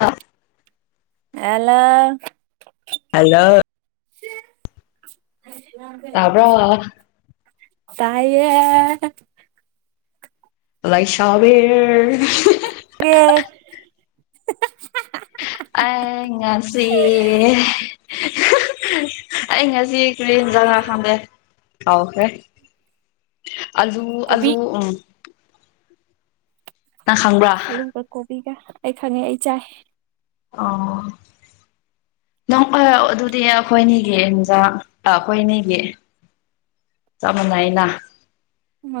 ꯑ hello hello ꯇꯥꯕ꯭ꯔꯣ ꯇꯥꯏꯌꯦꯦ ꯑꯥꯏꯁꯕꯔ ꯑ ꯉꯁꯤ ꯉꯁꯤ ꯀ ꯀꯒꯥ ꯈꯪꯗꯦ ꯍꯥꯎ ꯍꯦ ꯑꯜꯂꯨ ꯑꯂꯨ ꯀꯣꯕꯤ ꯎꯝ ꯅꯪ ꯈꯪꯕ꯭ꯔꯥ ꯒ ꯑꯩ ꯈꯪꯉꯤ ꯑꯩ ꯆꯥꯏ ꯑꯣ ꯅꯪ ꯑꯗꯨꯗꯤ ꯑꯩꯈꯣꯏꯅꯤꯒꯤ ꯏꯖꯥ ꯑꯩꯈꯣꯏꯅꯤꯒꯤ ꯆꯞ ꯃꯥꯟꯅꯩꯅ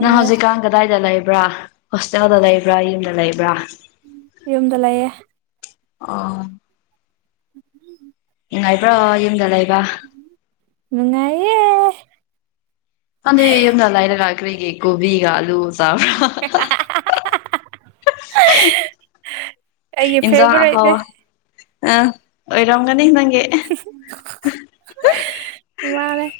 ꯅꯪ ꯍꯧꯖꯤꯛꯀꯥꯟ ꯀꯗꯥꯏꯗ ꯂꯩꯕ ꯭ꯔ ꯍꯣꯁꯇꯦꯜꯗ ꯂꯩꯕ꯭ꯔꯥ ꯌꯨꯝꯗ ꯂꯩꯕ꯭ꯔꯥ ꯌꯨꯝꯗ ꯂꯩꯌꯦ ꯑꯥ ꯎꯝ ꯅꯨꯡꯉꯥꯏꯕ꯭ꯔꯥ ꯌꯨꯝꯗ ꯂꯩ ꯅꯨꯡꯉꯥꯏꯦ ꯑꯗꯦ ꯌꯗ ꯂꯥꯏꯔꯒꯥꯀꯔꯤꯒꯤ ꯀꯣꯕꯤꯤꯒ ꯑꯂꯨ ꯁꯥꯕ꯭ꯔꯥ ꯑꯩꯒꯤ ꯏꯖ ꯍꯥꯎ ꯐꯦꯚꯣꯔꯥꯏꯠꯅꯦ ꯑ ꯑꯣꯏꯔꯒꯅꯤꯪ ꯃꯥꯅꯦꯦ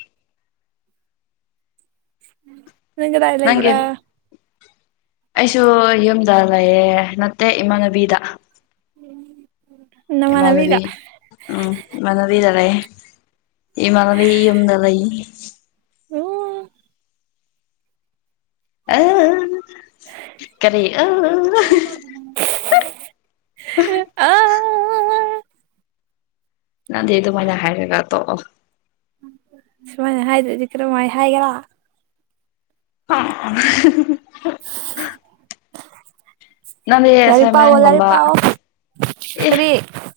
ꯀꯦꯗꯥꯑ ꯂꯩ ꯅꯪꯒꯤ ꯏꯕ꯭ꯔ ꯑꯩꯁꯨ ꯌꯨꯝꯗ ꯂꯩꯌꯦꯦ ꯅꯠꯇꯦ ꯏꯃꯥꯟꯅꯕꯤꯗ ꯅꯃꯥꯟꯅꯕꯤꯒ ꯏꯃꯥꯟꯅꯕꯤ ꯎꯝ ꯏꯃꯥꯟꯕꯤ ꯇꯔꯦ ꯑꯩ ꯃꯅꯗꯨꯝꯗ ꯂꯩ ꯎꯝ ꯑ ꯀꯔꯤ ꯑ ꯑ ꯅꯪꯗꯤ ꯑꯗꯨꯃꯥꯏꯅ ꯍꯥꯏꯔꯒ ꯇꯣꯛꯑꯣ ꯁꯨꯃꯥꯏꯅ ꯍꯥꯏꯗꯖꯤ ꯀ꯭ꯔ ꯃꯥꯏ ꯍꯥꯏꯒ꯭ꯔꯥ ꯑ ꯅꯪꯗꯤ ꯂꯥꯏꯔꯤꯛ ꯄꯥꯎꯋꯣ ꯂꯥꯏꯔꯤꯛ ꯑꯁꯃꯟꯒꯝꯕ ꯄꯥꯎꯋꯣ ꯑꯦ ꯀꯔꯤ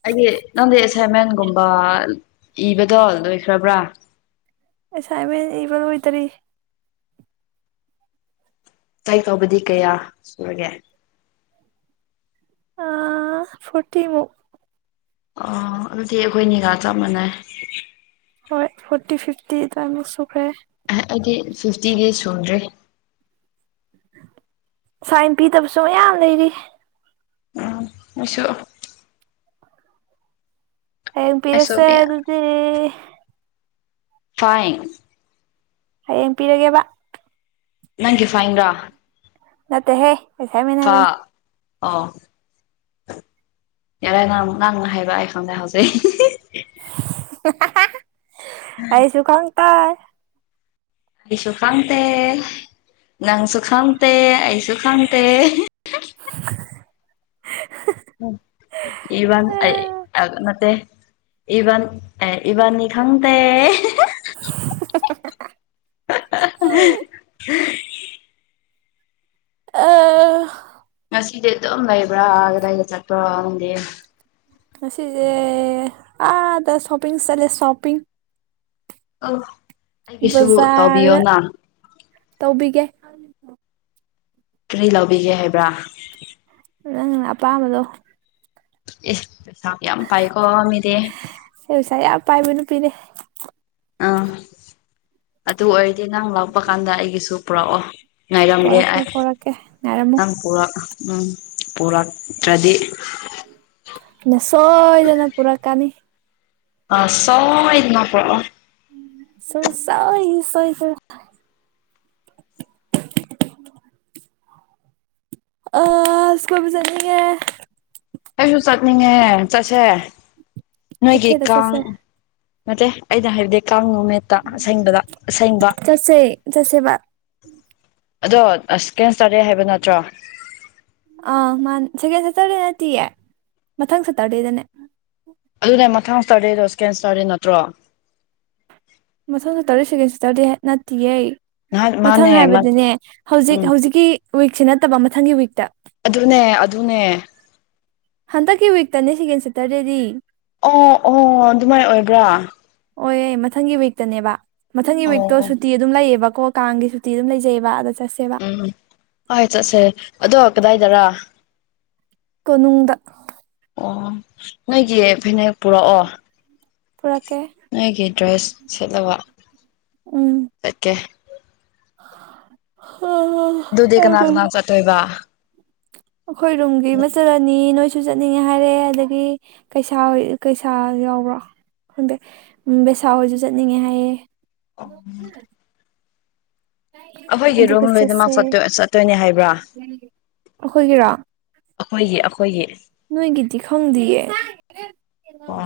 ꯑꯩꯒꯤ ꯅꯪꯗꯤ ꯑꯦꯁꯥꯏꯟꯃꯦꯟꯒꯨꯝꯕ ꯏꯕꯗꯣ ꯂꯣꯏꯈ꯭ꯔꯕ꯭ꯔꯥ ꯑꯦꯁꯥꯏꯃꯦꯟ ꯏꯕ ꯑꯣꯏꯗꯔ꯭ꯤ꯫ ꯆꯍꯤ ꯐꯥꯎꯕꯗꯤ ꯀꯌꯥ ꯁꯨꯔꯒꯦ ꯑ ꯐꯣꯔꯇꯤ ꯃꯨꯛ ꯑꯣ ꯑꯗꯨꯗꯤ ꯑꯩꯈꯣꯏ ꯅꯤꯒꯥꯥ ꯆꯞ ꯃꯥꯅꯥꯔꯦ ꯍꯣꯏ ꯐꯣꯔꯇꯤ ꯐꯤꯐꯇꯤ ꯑꯗꯨꯋꯥꯏ ꯃꯨꯛ ꯁꯨꯈ꯭ꯔꯦ ꯑꯩꯗꯤ ꯐꯤꯐꯇꯤꯗꯤ ꯁꯨꯗ꯭ꯔꯦ ꯁꯥꯏꯟ ꯄꯤꯗꯕꯁꯨ ꯃꯌꯥꯝ ꯂꯩꯔꯤ ꯎꯝ ꯑꯩꯁꯨ ꯍꯥꯌꯦꯡ ꯑꯩꯁꯨ ꯄꯤꯔꯁꯦ ꯑꯗꯨꯗꯤ ꯐꯥꯏꯅ ꯍꯌꯦꯡ ꯄꯤꯔꯒꯦꯕ ꯅꯪ ꯐꯥꯏꯟ ꯔꯥ ꯅꯠꯇꯦ ꯍꯦ ꯑꯁꯁꯥꯟꯃꯦꯟꯠ ꯍꯥꯏꯕꯅꯦ ꯑꯣ ꯌꯥꯔꯥꯏ ꯉꯪꯅ ꯍꯥꯏꯕ ꯑꯩ ꯈꯪꯗꯦ ꯍꯧꯖꯤꯛ ꯑꯩꯁꯨ ꯈꯪ ꯇꯔ꯭ꯦ ꯑꯩꯁꯨ ꯀꯝ ꯇ ꯅꯪꯁꯨ ꯈꯪꯇꯦ ꯑꯩꯁꯨ ꯈꯪꯇꯦ꯫ ꯎꯝ ꯏ ꯋꯥꯟ ꯃꯦ ꯅꯠꯇꯦ ꯏꯕꯥ ꯑꯦ ꯏꯕꯥꯅꯤ ꯈ ꯇ [inaudible] [unintelligible] ꯑ ꯉꯗꯤ ꯑꯗꯨꯝ ꯂꯩꯕ꯭ꯔꯥ ꯀꯗꯥꯏꯗꯥ ꯆꯠꯄ꯭ꯔꯣ ꯈꯪꯗꯦ ꯉꯁꯤꯁꯦ ꯑꯗ ꯁꯣꯄꯤꯡ ꯆꯠꯂꯦ ꯁꯣꯄꯤꯡ ꯑ ꯑꯩꯒꯤꯁꯨ ꯕꯖꯥꯔꯗ ꯇꯧꯕꯤꯌꯣꯅ ꯇꯧꯕꯤꯒꯦ ꯀꯔꯤ ꯂꯧꯕꯤꯒꯦ ꯍꯥꯏꯕ꯭ꯔꯥ ꯅꯪ ꯑꯄꯥꯝꯕꯗꯣ ꯌꯥꯝ ꯄꯥꯏꯀꯣ ꯃꯤꯗꯤ ꯐꯔ ꯑꯥ ꯑꯗꯨ ꯑꯣꯏꯔꯗꯤ ꯅꯪ ꯂꯥꯛꯄ ꯀꯥꯟꯗ ꯑꯩꯒꯤꯁꯨ ꯄꯨꯔꯛꯑꯣ ꯉꯥꯏꯔꯝꯒꯦ ꯄꯣꯔꯛꯀꯦ ꯑꯩ ꯄꯣꯔꯛꯀꯦ ꯉꯥꯏꯔꯝꯃꯨ ꯅꯪ ꯄꯨꯔꯛ ꯎꯝ ꯄꯨꯔꯛꯇ꯭ꯔꯗꯤ ꯑꯩꯅꯥ ꯁꯣꯏꯗꯅ ꯄꯨꯔꯛ ꯀꯅꯤ ꯑꯥ ꯁꯣꯏꯗꯅꯥ ꯄꯨꯔꯥꯛ ꯑꯣ ꯁꯨꯡ ꯁꯣꯏ ꯁꯣꯏꯗꯅꯥ ꯑꯁ ꯀꯣꯏꯕꯥ ꯆꯠꯅꯤꯡꯉꯦ ꯑꯩꯁꯨ ꯆꯠꯅꯤꯡꯉꯦ ꯆꯠꯁꯦ ꯅꯣꯏꯒꯤ ꯀꯦꯐꯦꯗ ꯀꯥꯡ ꯆꯠꯁꯦ ꯅꯠꯇꯦ ꯑꯩꯅꯥ ꯍꯥꯏꯕꯥꯗꯤ ꯀꯥꯡ ꯅꯨꯃꯤꯠꯇ ꯑꯁꯦꯡꯕꯗꯥ ꯑꯁꯦꯡꯕ ꯆꯠꯁꯦ ꯆꯠꯁꯦꯕ ꯑꯗꯣ ꯑꯁ ꯀꯦꯟꯁꯇꯔꯗꯦ ꯍꯥꯏꯕ ꯅꯠꯇ꯭ꯔꯣ ꯑꯥ ꯃꯥ ꯁꯦꯀꯦꯟ ꯁꯦꯇꯔꯗꯦ ꯅꯠꯇꯦꯌꯦ ꯃꯊꯪ ꯁꯦꯇꯔꯗꯦꯗꯅꯦ ꯑꯗꯨꯅꯦ ꯃꯊꯪ ꯏꯁꯇꯥꯔꯗꯦꯗꯣ ꯁꯀꯦꯟ ꯏꯁꯇꯥꯔꯗꯦ ꯅꯠꯇ꯭ꯔꯣ ꯃꯊꯪꯗ ꯁꯇꯨꯔꯗꯥꯏ ꯁꯤꯀꯦꯟ ꯁꯇꯨꯔꯗꯤꯏ ꯅꯠꯇꯤꯌꯦ ꯅꯍꯥꯟ ꯃꯊꯪ ꯃꯥꯅꯦ ꯍꯥꯏꯕꯗꯤꯅꯦ ꯎꯝ ꯍꯧꯖꯤꯛ ꯍꯧꯖꯤꯛꯀꯤ ꯋꯤꯛꯁꯤ ꯅꯠꯇꯕ ꯃꯊꯪꯒꯤ ꯋꯤꯛꯇ ꯑꯗꯨꯅꯦ ꯑꯗꯨꯅꯦ ꯍꯟꯗꯛꯀꯤ ꯋꯤꯛ ꯇꯥꯅꯦ ꯁꯤꯀꯦꯟ ꯁꯇꯔꯗꯦꯗꯤ ꯑꯣ ꯑꯣ ꯑꯗꯨꯃꯥꯏꯅ ꯑꯣꯏꯕ꯭ꯔꯥ ꯑꯣꯏꯌꯦ ꯃꯊꯪꯒꯤ ꯋꯤꯛꯇꯅꯦꯕ ꯃꯊꯪꯒꯤ ꯋꯤꯛꯇꯣ ꯑꯣ ꯁꯨꯇꯤ ꯑꯗꯨꯝ ꯂꯩꯌꯦꯕꯀꯣ ꯀꯥꯡꯒꯤ ꯁꯨꯇꯤ ꯑꯗꯨꯝ ꯂꯩꯖꯩꯕ ꯑꯗ ꯆꯠꯁꯦꯕ ꯎꯝ ꯍꯣꯏ ꯆꯠꯁꯦ ꯑꯗꯣ ꯀꯗꯥꯏꯗꯔ ꯀꯣꯅꯨꯡꯗ ꯑꯣ ꯅꯣꯏꯒꯤ ꯐꯤꯅꯦꯛ ꯄꯨꯔꯛꯑꯣ ꯄꯨꯔꯀꯦ ꯅꯣꯏꯒꯤ ꯗ꯭ꯔꯦꯁ ꯁꯦꯠꯂꯕ ꯎꯝ ꯑꯣ ꯑꯗꯨꯗꯤ ꯀꯅꯥ ꯀꯅꯥ ꯆꯠꯇꯣꯏꯕ ꯍ ꯑꯩꯈꯣꯏ ꯔꯨꯝꯒꯤ ꯃꯆꯜ ꯑꯅꯤ ꯅꯣꯏ ꯁꯨ ꯆꯠꯅꯤꯡꯉꯦ ꯍꯥꯏꯔꯛꯑꯦ ꯑꯗꯒꯤ ꯀꯩꯁꯥ ꯀꯩꯁꯥ ꯌꯥꯎꯕ꯭ꯔꯥ ꯎꯝ ꯕꯦꯁꯥ ꯍꯣꯏꯁꯨ ꯆꯠꯅꯤꯡꯉꯦ ꯍꯥꯏꯌꯦꯦ ꯑꯩꯈꯣꯏꯒꯤ ꯔꯨꯝ ꯂꯣꯏꯅꯃꯛ ꯆꯠꯁꯦ ꯆꯠꯇꯣꯏꯅꯦ ꯍꯥꯏꯕ꯭ꯔꯥ ꯑꯩꯈꯣꯏꯒꯤꯔꯣ ꯑꯩꯈꯣꯏꯒꯤ ꯑꯩꯈꯣꯏꯒꯤ ꯇꯈꯪꯗꯌꯦ ꯋꯥ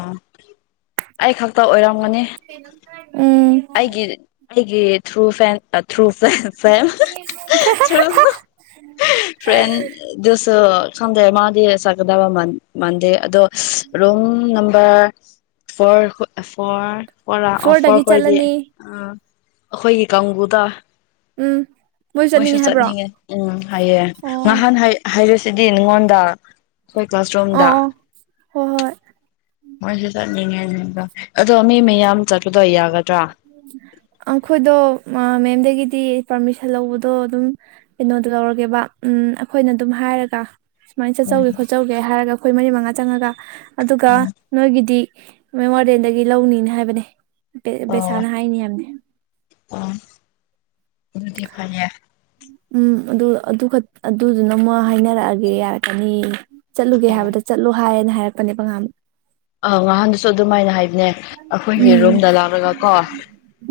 ꯑꯩ ꯈ ꯎꯝ ꯑꯩꯒꯤ ꯑꯩꯒꯤ ꯊ꯭ꯔꯨ ꯐꯦꯟ ꯊ꯭ꯔꯨ ꯁ ꯐ ꯊ꯭ꯔꯨ ꯐ꯭ꯔꯦꯟꯦꯟ ꯁꯣ ꯈꯪꯗꯦ ꯃꯥꯗꯤ ꯆꯀꯗꯕ ꯃꯥꯟꯗꯦ ꯑꯗꯣ ꯔꯝ ꯑꯣꯔ ꯑꯣꯐꯔ ꯑꯣꯐꯔ ꯐꯣꯔꯗꯒꯤ ꯈꯗꯤ ꯆꯠꯂꯅꯤ ꯑ ꯑꯩꯈꯣꯏꯒꯤ ꯀꯥꯡꯕꯨꯗ ꯎꯝ ꯃꯣꯏꯁꯨ ꯆꯠꯅꯤꯡꯉꯦ ꯎꯝ ꯍꯥꯏꯌꯦꯦ ꯑꯣ ꯉꯍꯥꯟ ꯍꯥꯏꯔꯁꯤ ꯁꯤꯗꯤ ꯅꯉꯣꯟꯗ ꯑꯩꯈꯣꯏ ꯑꯣ ꯀ꯭ꯂꯥꯁꯔꯨꯝꯗ ꯑꯣ ꯍꯣꯏ ꯍꯣꯏ ꯃꯣꯏꯁꯨ ꯆꯠꯅꯤꯡꯉꯦ ꯑꯗꯣ ꯃꯤ ꯃꯌꯥꯝ ꯆꯠ ꯑꯩꯈꯣꯏꯗ ꯃꯦꯝꯗꯒꯤ ꯁꯤ ꯄꯔꯃꯤꯁꯟ ꯂꯧꯕꯗꯣ ꯑꯗꯨꯝ ꯀꯩꯅꯣꯗꯣ ꯂꯧꯔꯒꯦꯕ ꯎꯝ ꯑꯩꯈꯣꯏꯅ ꯑꯗꯨꯝ ꯍꯥꯏꯔꯒ ꯁꯨꯃꯥꯏꯅ ꯎꯝ ꯆꯠꯆꯧꯒꯦ ꯈꯣꯠꯆꯧꯒꯦ ꯍꯥꯏꯔꯒ ꯑꯩꯈꯣꯏ ꯃꯔꯤ ꯃꯉꯥ ꯆꯪꯉꯒ ꯑꯗꯨꯒ ꯎꯝ ꯅꯣꯏꯒꯤꯗꯤ ꯃꯦꯃꯣꯔꯤꯌꯦꯜꯗꯒꯤ ꯂꯧꯅꯤꯅ ꯍꯥꯏꯕꯅꯦ ꯑꯣ ꯕꯦꯁꯥꯅ ꯍꯥꯏꯅꯤ ꯌꯥꯝꯅꯦ ꯑꯣ ꯑꯗꯨꯗꯤ ꯐꯦ ꯎꯝ ꯑꯗꯨ ꯑꯗꯨꯗꯨꯅ ꯑꯃ ꯍꯥꯏꯅꯔꯛꯑꯒꯦ ꯌꯥꯔꯀꯅꯤ ꯆꯠꯂꯨꯒꯦ ꯍꯥꯏꯕꯗ ꯆꯠꯂꯣ ꯍꯥꯏꯌꯦꯅ ꯍꯥꯏꯔꯛꯄꯅꯦꯕꯉꯥꯝ ꯑ ꯉꯍꯥꯟꯗꯨꯁꯨ ꯑꯗꯨꯃꯥꯏꯅ ꯍꯥꯏꯕꯅꯦ ꯑꯩꯈꯣꯏꯒꯤ ꯎꯝ ꯔꯨꯝꯗ ꯂꯥꯛꯂꯒ ꯀꯣ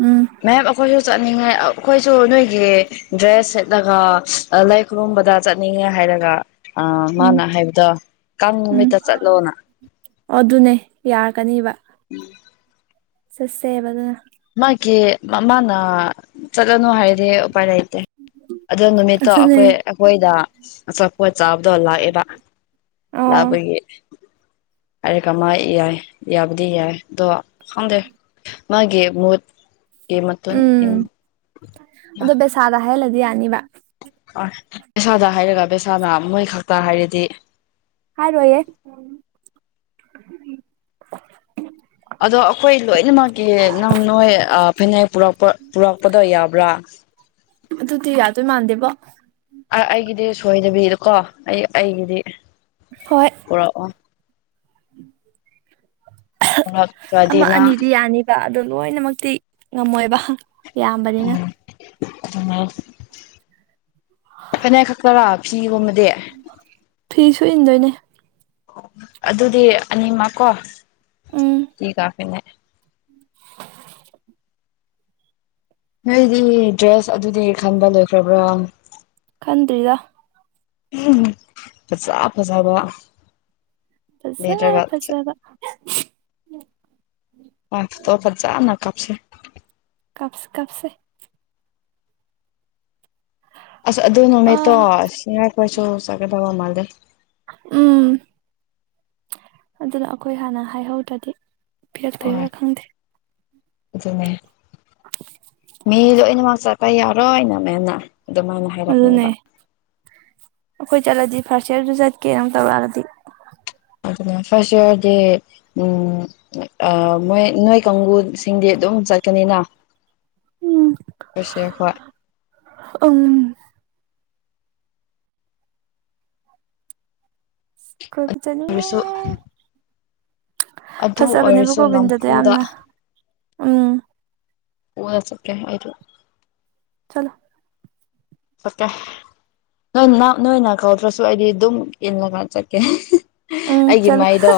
ꯎꯝ ꯃꯌꯥꯝ ꯑꯩꯈꯣꯏ ꯆꯠꯅꯤꯡꯉꯥꯏ ꯑꯩꯈꯣꯏꯁꯨ ꯅꯣꯏꯒꯤ ꯗ꯭ꯔꯦꯁ ꯁꯦꯠꯂꯒ ꯂꯥꯏ ꯈꯨꯔꯨꯝꯕꯗ ꯆꯠꯅꯤꯡꯉꯦ ꯍꯥꯏ ꯍꯥꯏꯔꯒ ꯑ ꯎꯝ ꯃꯥꯅ ꯍꯥꯏꯕꯗ ꯀꯥꯡ ꯎꯝ ꯅꯨꯃꯤꯠꯇ ꯆꯠꯂꯣꯅ ꯑꯗꯨꯅꯦ ꯌꯥꯔꯀꯅꯤꯕ ꯎꯝ ꯁꯠꯦꯕꯒ ꯀ ꯃꯃꯥꯅ ꯆꯠꯂꯅꯨ ꯍꯥꯏꯔꯗꯤ ꯎꯄꯥꯏ ꯂꯩ ꯑꯗꯣ ꯅꯨꯃꯤꯠꯇꯣ ꯑꯗꯨꯅꯦ ꯑꯩꯈꯣꯏ ꯑꯩꯈꯣꯏꯗ ꯑꯆꯥꯄꯣꯠ ꯆꯥꯕꯗꯣ ꯂꯥꯛꯑꯦꯕ ꯑꯣ ꯂꯥꯕꯒꯤ ꯍꯥꯏꯔ ꯀꯃꯥꯏ ꯌꯥꯏ ꯌꯥꯕꯨꯗꯤ ꯌꯥꯏ ꯑꯗꯣ ꯈꯪꯗꯦ ꯃꯥꯒꯤ ꯃꯨꯠꯀꯤ ꯃꯇꯨꯡ ꯏ ꯎꯝ ꯑꯗꯣ ꯦꯁꯗ ꯍꯥꯏꯗꯤ ꯌꯥꯅꯤꯕ ꯑ ꯄꯕꯦꯁꯥꯗ ꯍꯥꯏꯔꯒ ꯄꯕꯦꯁꯥꯅ ꯃꯣꯏ ꯈꯛꯇ ꯍꯥꯏꯔꯗꯤ ꯍꯥꯥ ꯔꯣꯑ ꯑꯗꯣ ꯑꯩꯈꯣꯏ ꯂꯣꯏꯅꯃꯛꯀꯤ ꯅꯪ ꯅꯣꯏ ꯐꯅꯦꯛ ꯄꯨꯔꯛꯄ ꯄꯨꯔꯛꯄꯗꯣ ꯌꯥꯕ꯭ꯔꯥ ꯑꯗꯨꯗꯤ ꯌꯥꯗꯨ ꯃꯥꯥꯟꯗꯦꯕꯣ ꯑꯩꯒꯤꯗꯤ ꯁꯣꯏꯗꯕꯤꯗꯀꯣ ꯑꯩ ꯑꯩꯒꯤꯗꯤ ꯍꯣꯏ ꯄꯨꯔꯛꯑꯣ ꯄꯨꯔꯛꯇ꯭ꯔꯗꯤ ꯑꯃ ꯅꯪ ꯑꯅꯤꯗꯤ ꯌꯥꯅꯤꯕ ꯑꯗꯨ ꯂꯣꯏꯅꯃꯛꯇꯤ ꯉꯝꯃꯣꯏꯕ ꯏꯕꯅꯤꯅ ꯎ ꯐꯅꯦꯛ ꯈꯛꯇꯔꯥ ꯐꯤꯒꯨꯝ ꯐꯤ ꯁ ꯏꯟꯗꯣꯏꯅꯦ ꯑꯗꯨꯗꯤ ꯑꯅꯤꯃꯛ ꯀꯣ ꯎꯝ ꯐꯤ ꯀꯥ ꯐꯦꯅꯦ [inaudible] ꯅꯣꯏꯗꯤ ꯗ꯭ꯔꯦꯁ ꯑꯗꯨꯗꯤ ꯈꯟꯕ ꯂꯣꯏꯈ꯭ꯔꯕ꯭ꯔꯥ ꯈꯟꯗ꯭ꯔꯤꯗ ꯐꯖꯥ ꯐꯖꯕ ꯐꯁ ꯂꯩꯔꯒ ꯐꯁꯕ ꯋꯥ ꯇ ꯐꯖꯥ ꯅ ꯀꯞꯁ ꯀꯞꯁ ꯀꯞꯁꯦ ꯑꯁ ꯑꯗꯨ ꯑ ꯅꯃꯤꯠꯇꯣ ꯁꯤꯉ ꯀꯣꯏꯁꯨ ꯆꯒꯗꯕ ꯃꯥꯜꯗꯦ ꯎꯝ ꯑꯗꯨꯅ ꯑꯩꯈꯣꯏ ꯍꯥꯟꯅ ꯍꯥꯏꯍꯧꯗ꯭ꯔꯗꯤ ꯄꯤꯔ ꯍꯣꯏ ꯄꯔ ꯈꯪꯗꯦ ꯑꯗꯨꯅꯦ ꯃꯤ ꯂꯣꯏꯅꯃꯛ ꯆꯠꯄ ꯌꯥꯔꯣꯏꯅ ꯃꯦꯝꯅ ꯑꯗꯨꯃꯥꯏꯅ ꯑꯗꯨꯅꯦ ꯍꯥꯏꯔꯛꯄꯅꯦꯕ ꯑꯩꯈꯣꯏ ꯆꯠꯂꯗꯤ ꯐꯔꯁꯔꯁꯨ ꯆꯠꯀꯦ ꯑꯗꯨ ꯇꯧꯔꯛꯑꯗꯤ ꯑꯗꯨꯅ ꯐꯥꯔꯁ ꯏꯌꯥꯔꯗꯤ ꯃꯣꯏ ꯅꯣꯏ ꯀꯥꯡꯕꯨꯨꯁꯤꯡꯗꯤ ꯑꯗꯨꯝ ꯆꯠꯀꯅꯤꯅ ꯎꯝ ꯀꯁꯦ ꯈ ꯎꯝ ꯀꯣꯏꯕꯨ ꯆꯅꯤꯡꯉꯦ ꯑꯣꯏꯔꯁꯨ ꯑꯗꯨ ꯑꯣꯏꯔꯁꯨ ꯒꯣꯕꯤꯟꯗꯗꯣ ꯅꯝꯐꯨꯗ ꯌꯥꯝꯅ ꯎꯝ ꯄ ꯆ ꯍꯥꯏꯨ ꯆꯂꯣ ꯑꯣꯀ ꯅꯣꯏ ꯅꯣꯏꯅ ꯀꯧꯗ꯭ꯔꯁꯨ ꯑꯩꯗꯤ ꯑꯗꯨꯝ ꯏꯜꯂꯒ ꯆꯠꯀꯦ ꯎꯝ ꯑꯩꯒꯤ ꯆꯠꯂꯣ ꯃꯥꯏꯗꯣ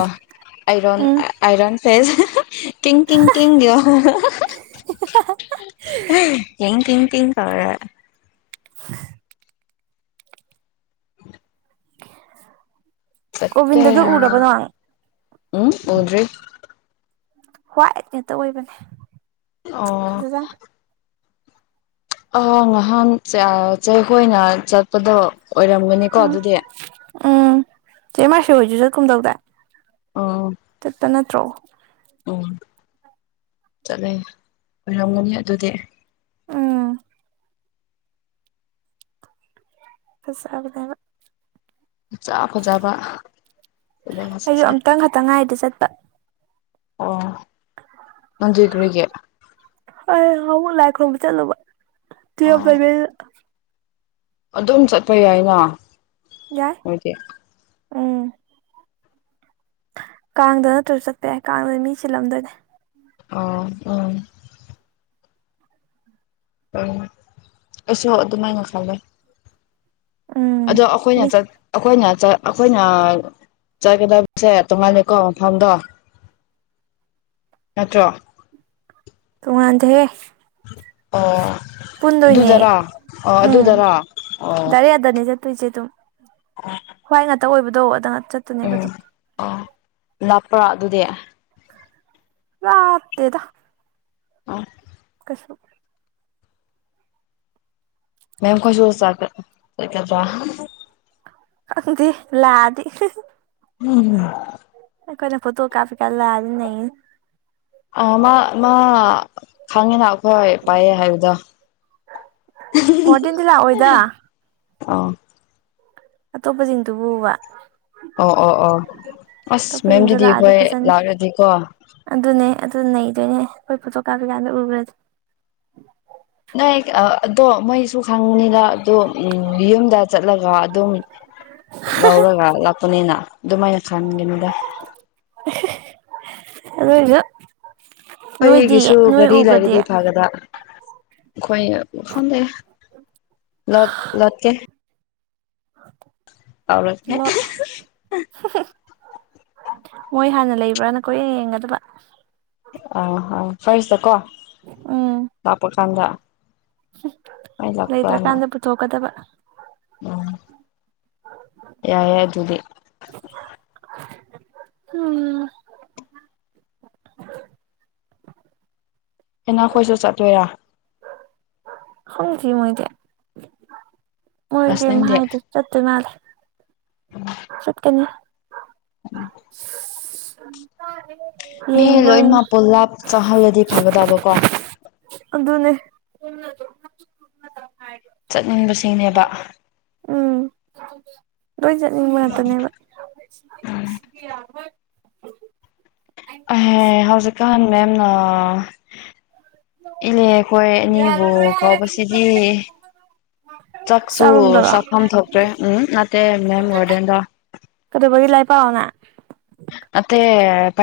ꯑꯥꯏꯔꯣꯟ ꯎꯝ ꯑꯥꯏꯔꯣꯟ ꯐꯦꯁ ꯡꯡ ꯀꯡ ꯗꯋꯥꯍꯡꯡ ꯇ ꯀꯔꯦ [inaudible] ꯐꯠꯇꯦ ꯒꯣꯕꯤꯟꯗꯗꯣ ꯎꯔꯕ ꯅꯪ ꯎꯝ ꯍꯗ꯭ꯔꯤ ꯍ꯭ꯋꯥꯏꯠ ꯉꯥꯛꯇ ꯑꯣꯏꯕꯅꯦ ꯑꯣ ꯐꯖꯖꯥꯠꯅꯤ ꯑ ꯉꯍꯥꯟ ꯆꯩꯈꯣꯏꯅ ꯆꯠꯄꯗꯣ ꯑꯣꯏꯔꯝꯒꯅꯤꯀꯣ ꯎꯝ ꯑꯗꯨꯗꯤ ꯎꯝ ꯆꯦ ꯃꯥꯁꯤ ꯍꯣꯏꯖ ꯆꯠ ꯀꯨꯝꯗꯧꯗ ꯑꯣ ꯇ ꯅꯠꯇ꯭ꯔꯣ ꯎꯝ ꯆꯠꯂꯦ ꯑꯣꯏꯔꯝꯒꯅꯤ ꯑꯗꯨꯗꯤ ꯎꯝ ꯑꯁꯕꯗꯅ ꯆꯥ ꯐꯖꯕ ꯑꯩꯁꯨ ꯑꯝꯇꯪ ꯈꯛꯇ ꯉꯥꯏꯗ ꯆꯠꯄ ꯑꯣ ꯃꯟꯖꯒꯨꯔꯤꯒꯤ ꯍꯧ ꯂꯥꯏ ꯈꯨꯔꯣꯡꯕ ꯆꯠꯂꯨꯕ ꯇꯨꯌꯦ ꯑꯣ ꯑꯗꯨꯝ ꯆꯠꯄ ꯌꯥꯏꯅ ꯌꯥꯏ ꯃꯣꯏꯗꯤ ꯎꯝ ꯀꯥꯡꯗ ꯅꯠꯇ꯭ꯔꯁꯨ ꯆꯠꯄ ꯌꯥꯏ ꯀꯥꯡꯗꯗꯤ ꯃꯤ ꯆꯜꯂꯝꯗꯣꯏꯅꯦ ꯑ ꯎꯝ ꯎ ꯑꯁꯨ ꯑꯗꯨꯃꯥꯏ ꯉ ꯐꯜꯂꯦ ꯎꯝ ꯑꯗꯣ ꯑꯩꯈꯣꯏꯅ ꯃꯤ ꯆ ꯑꯩꯈꯣꯏꯅ ꯑꯩꯈꯣꯏꯅ ꯆꯠꯀꯗꯕꯁꯦ ꯇꯣꯡꯉꯥꯟꯂꯀꯣ ꯃꯐꯝꯗꯣ ꯅꯠꯇ꯭ꯔꯣ ꯊꯨꯡꯗꯦ ꯑꯣ ꯑꯗꯨꯗꯔꯥ ꯑꯣ ꯑꯗꯨꯗꯔꯥ ꯑꯣ ꯑꯗꯨꯏꯁꯦ ꯑꯗꯨꯝ ꯈ꯭ꯋꯥꯏ ꯉꯥꯛꯇ ꯑꯣꯏꯕꯗꯣ ꯑꯗ ꯉ ꯆꯠꯇꯨꯅꯦꯕ ꯑꯗꯨꯝ ꯄꯨ꯭ꯔꯣ ꯑꯗꯨꯗꯤ ꯍꯥꯇꯦꯗ ꯑ ꯀꯁꯨ ꯃꯦꯝ ꯈꯁꯨ ꯆ ꯆ ꯀꯗꯤ ꯂꯥꯗ ꯎꯝꯝ ꯀꯣꯏꯅ ꯐꯣꯇꯣ ꯀꯥꯐꯤ ꯀꯂꯗ ꯅ ꯑ ꯃꯥ ꯃꯥ ꯈꯪꯉꯤꯅ ꯑꯩꯈꯣꯏ ꯄꯥꯏꯑ ꯍꯥꯏꯕꯗ ꯃꯗꯟꯂ ꯍꯣꯏꯗ ꯑꯥ ꯑ ꯇꯣꯞꯄꯖꯤꯗꯨ ꯍꯨꯕ ꯑꯣ ꯑꯣ ꯑꯣ ꯑꯁ ꯑꯇꯣꯞꯄꯁꯤꯡꯗꯣ ꯃꯦꯝꯗꯨꯗꯤ ꯂꯥꯛꯑꯗꯤ ꯑꯩꯈꯣꯏ ꯐꯖꯅꯤ ꯂꯥꯛꯑꯗꯤꯀꯣ ꯑꯗꯨꯅꯦ ꯑꯗꯨ ꯅꯩꯗꯣꯏꯅꯦ ꯑꯩꯈꯣꯏ ꯐꯣꯇꯣ ꯀꯥꯞꯄ ꯀꯥꯟꯗ ꯎꯈ꯭ꯔꯗꯤ ꯅꯗꯣ ꯃꯣꯏ ꯁꯨ ꯈꯪꯅꯤꯅ ꯑꯗꯨꯣ ꯌꯨꯝꯗ ꯆꯠꯂꯒ ꯑꯗꯨꯝ ꯂꯧꯔꯒ ꯂꯥꯛꯄꯅꯤꯅ ꯑꯗꯨꯃꯥꯏꯅ ꯈꯪꯒꯅꯤꯗ ꯖ ꯑꯩꯒꯤꯁꯨ ꯒꯥꯔꯤ ꯂꯩꯔꯗꯤ ꯐꯒꯗ ꯈꯣꯏ ꯈꯗꯦ ꯂ ꯂꯗꯀꯦ ꯇꯧꯔꯒꯦ ꯂꯂꯣ ꯃꯣꯏ ꯍꯥꯟꯅ ꯂꯩꯕ꯭ꯔꯥꯅ ꯀꯣꯏ ꯍꯦꯅ ꯌꯦꯡꯒꯗꯕ ꯑꯥ ꯑꯥ ꯐꯔꯤꯁꯤꯗꯀꯣ ꯂꯥꯛꯄ ꯀꯥꯟꯗ ꯑꯩ ꯂꯩꯣꯏꯇ ꯂꯥꯛꯄ꯭ꯔꯥꯅ ꯀꯥꯟꯗ ꯄꯨ ꯊꯀꯗꯕ ꯎꯝ ꯌꯥ ꯌꯥꯏ ꯑꯗꯨꯗꯤ ꯎꯝ ꯍꯟꯅꯈꯣꯏꯁꯨ ꯆꯠꯇꯣꯏꯔꯥ ꯍꯪꯈꯤꯤ ꯃꯣꯏꯗ ꯍꯣꯏꯒꯦ ꯉꯁꯤꯗꯤ ꯍꯥꯏꯥꯏꯗꯤ ꯆꯠ ꯃꯥꯂꯦ ꯆꯠꯀꯅꯤ ꯑ ꯃꯤ ꯂꯣꯏꯃꯛ ꯄꯨꯜꯂꯥꯞ ꯆꯪꯍꯜꯂꯗꯤ ꯐꯒꯗꯕꯀꯣ ꯍꯥꯏ ꯆꯠꯅꯤꯡꯕꯁꯤꯡꯅꯦꯕ ꯎꯝ ꯂꯣꯏ ꯆꯠꯅꯤꯡꯕ ꯉꯥꯛꯇꯅꯦꯕ ꯑ ꯍꯧꯖꯤꯛꯀꯥꯟꯥꯟ ꯃꯦꯝꯅ ꯏꯂꯦ ꯑꯩꯈꯣꯏ ꯑꯅꯤꯕꯨ ꯌꯥꯔꯔꯣꯏ ꯍꯥꯏꯔꯗꯤ ꯀꯥꯎꯁꯤꯗꯤ ꯆꯥꯛꯁꯨ ꯆꯥꯔꯨꯝꯗꯔꯣ ꯆꯥꯐꯝ ꯊꯣꯛꯇ꯭ꯔꯦ ꯎꯝ ꯅꯠꯇꯦ ꯃꯦꯝ ꯒꯥꯔꯗꯦꯟꯗ ꯀꯔꯤꯕ ꯂꯥꯏ ꯄꯥꯎꯅ ꯑ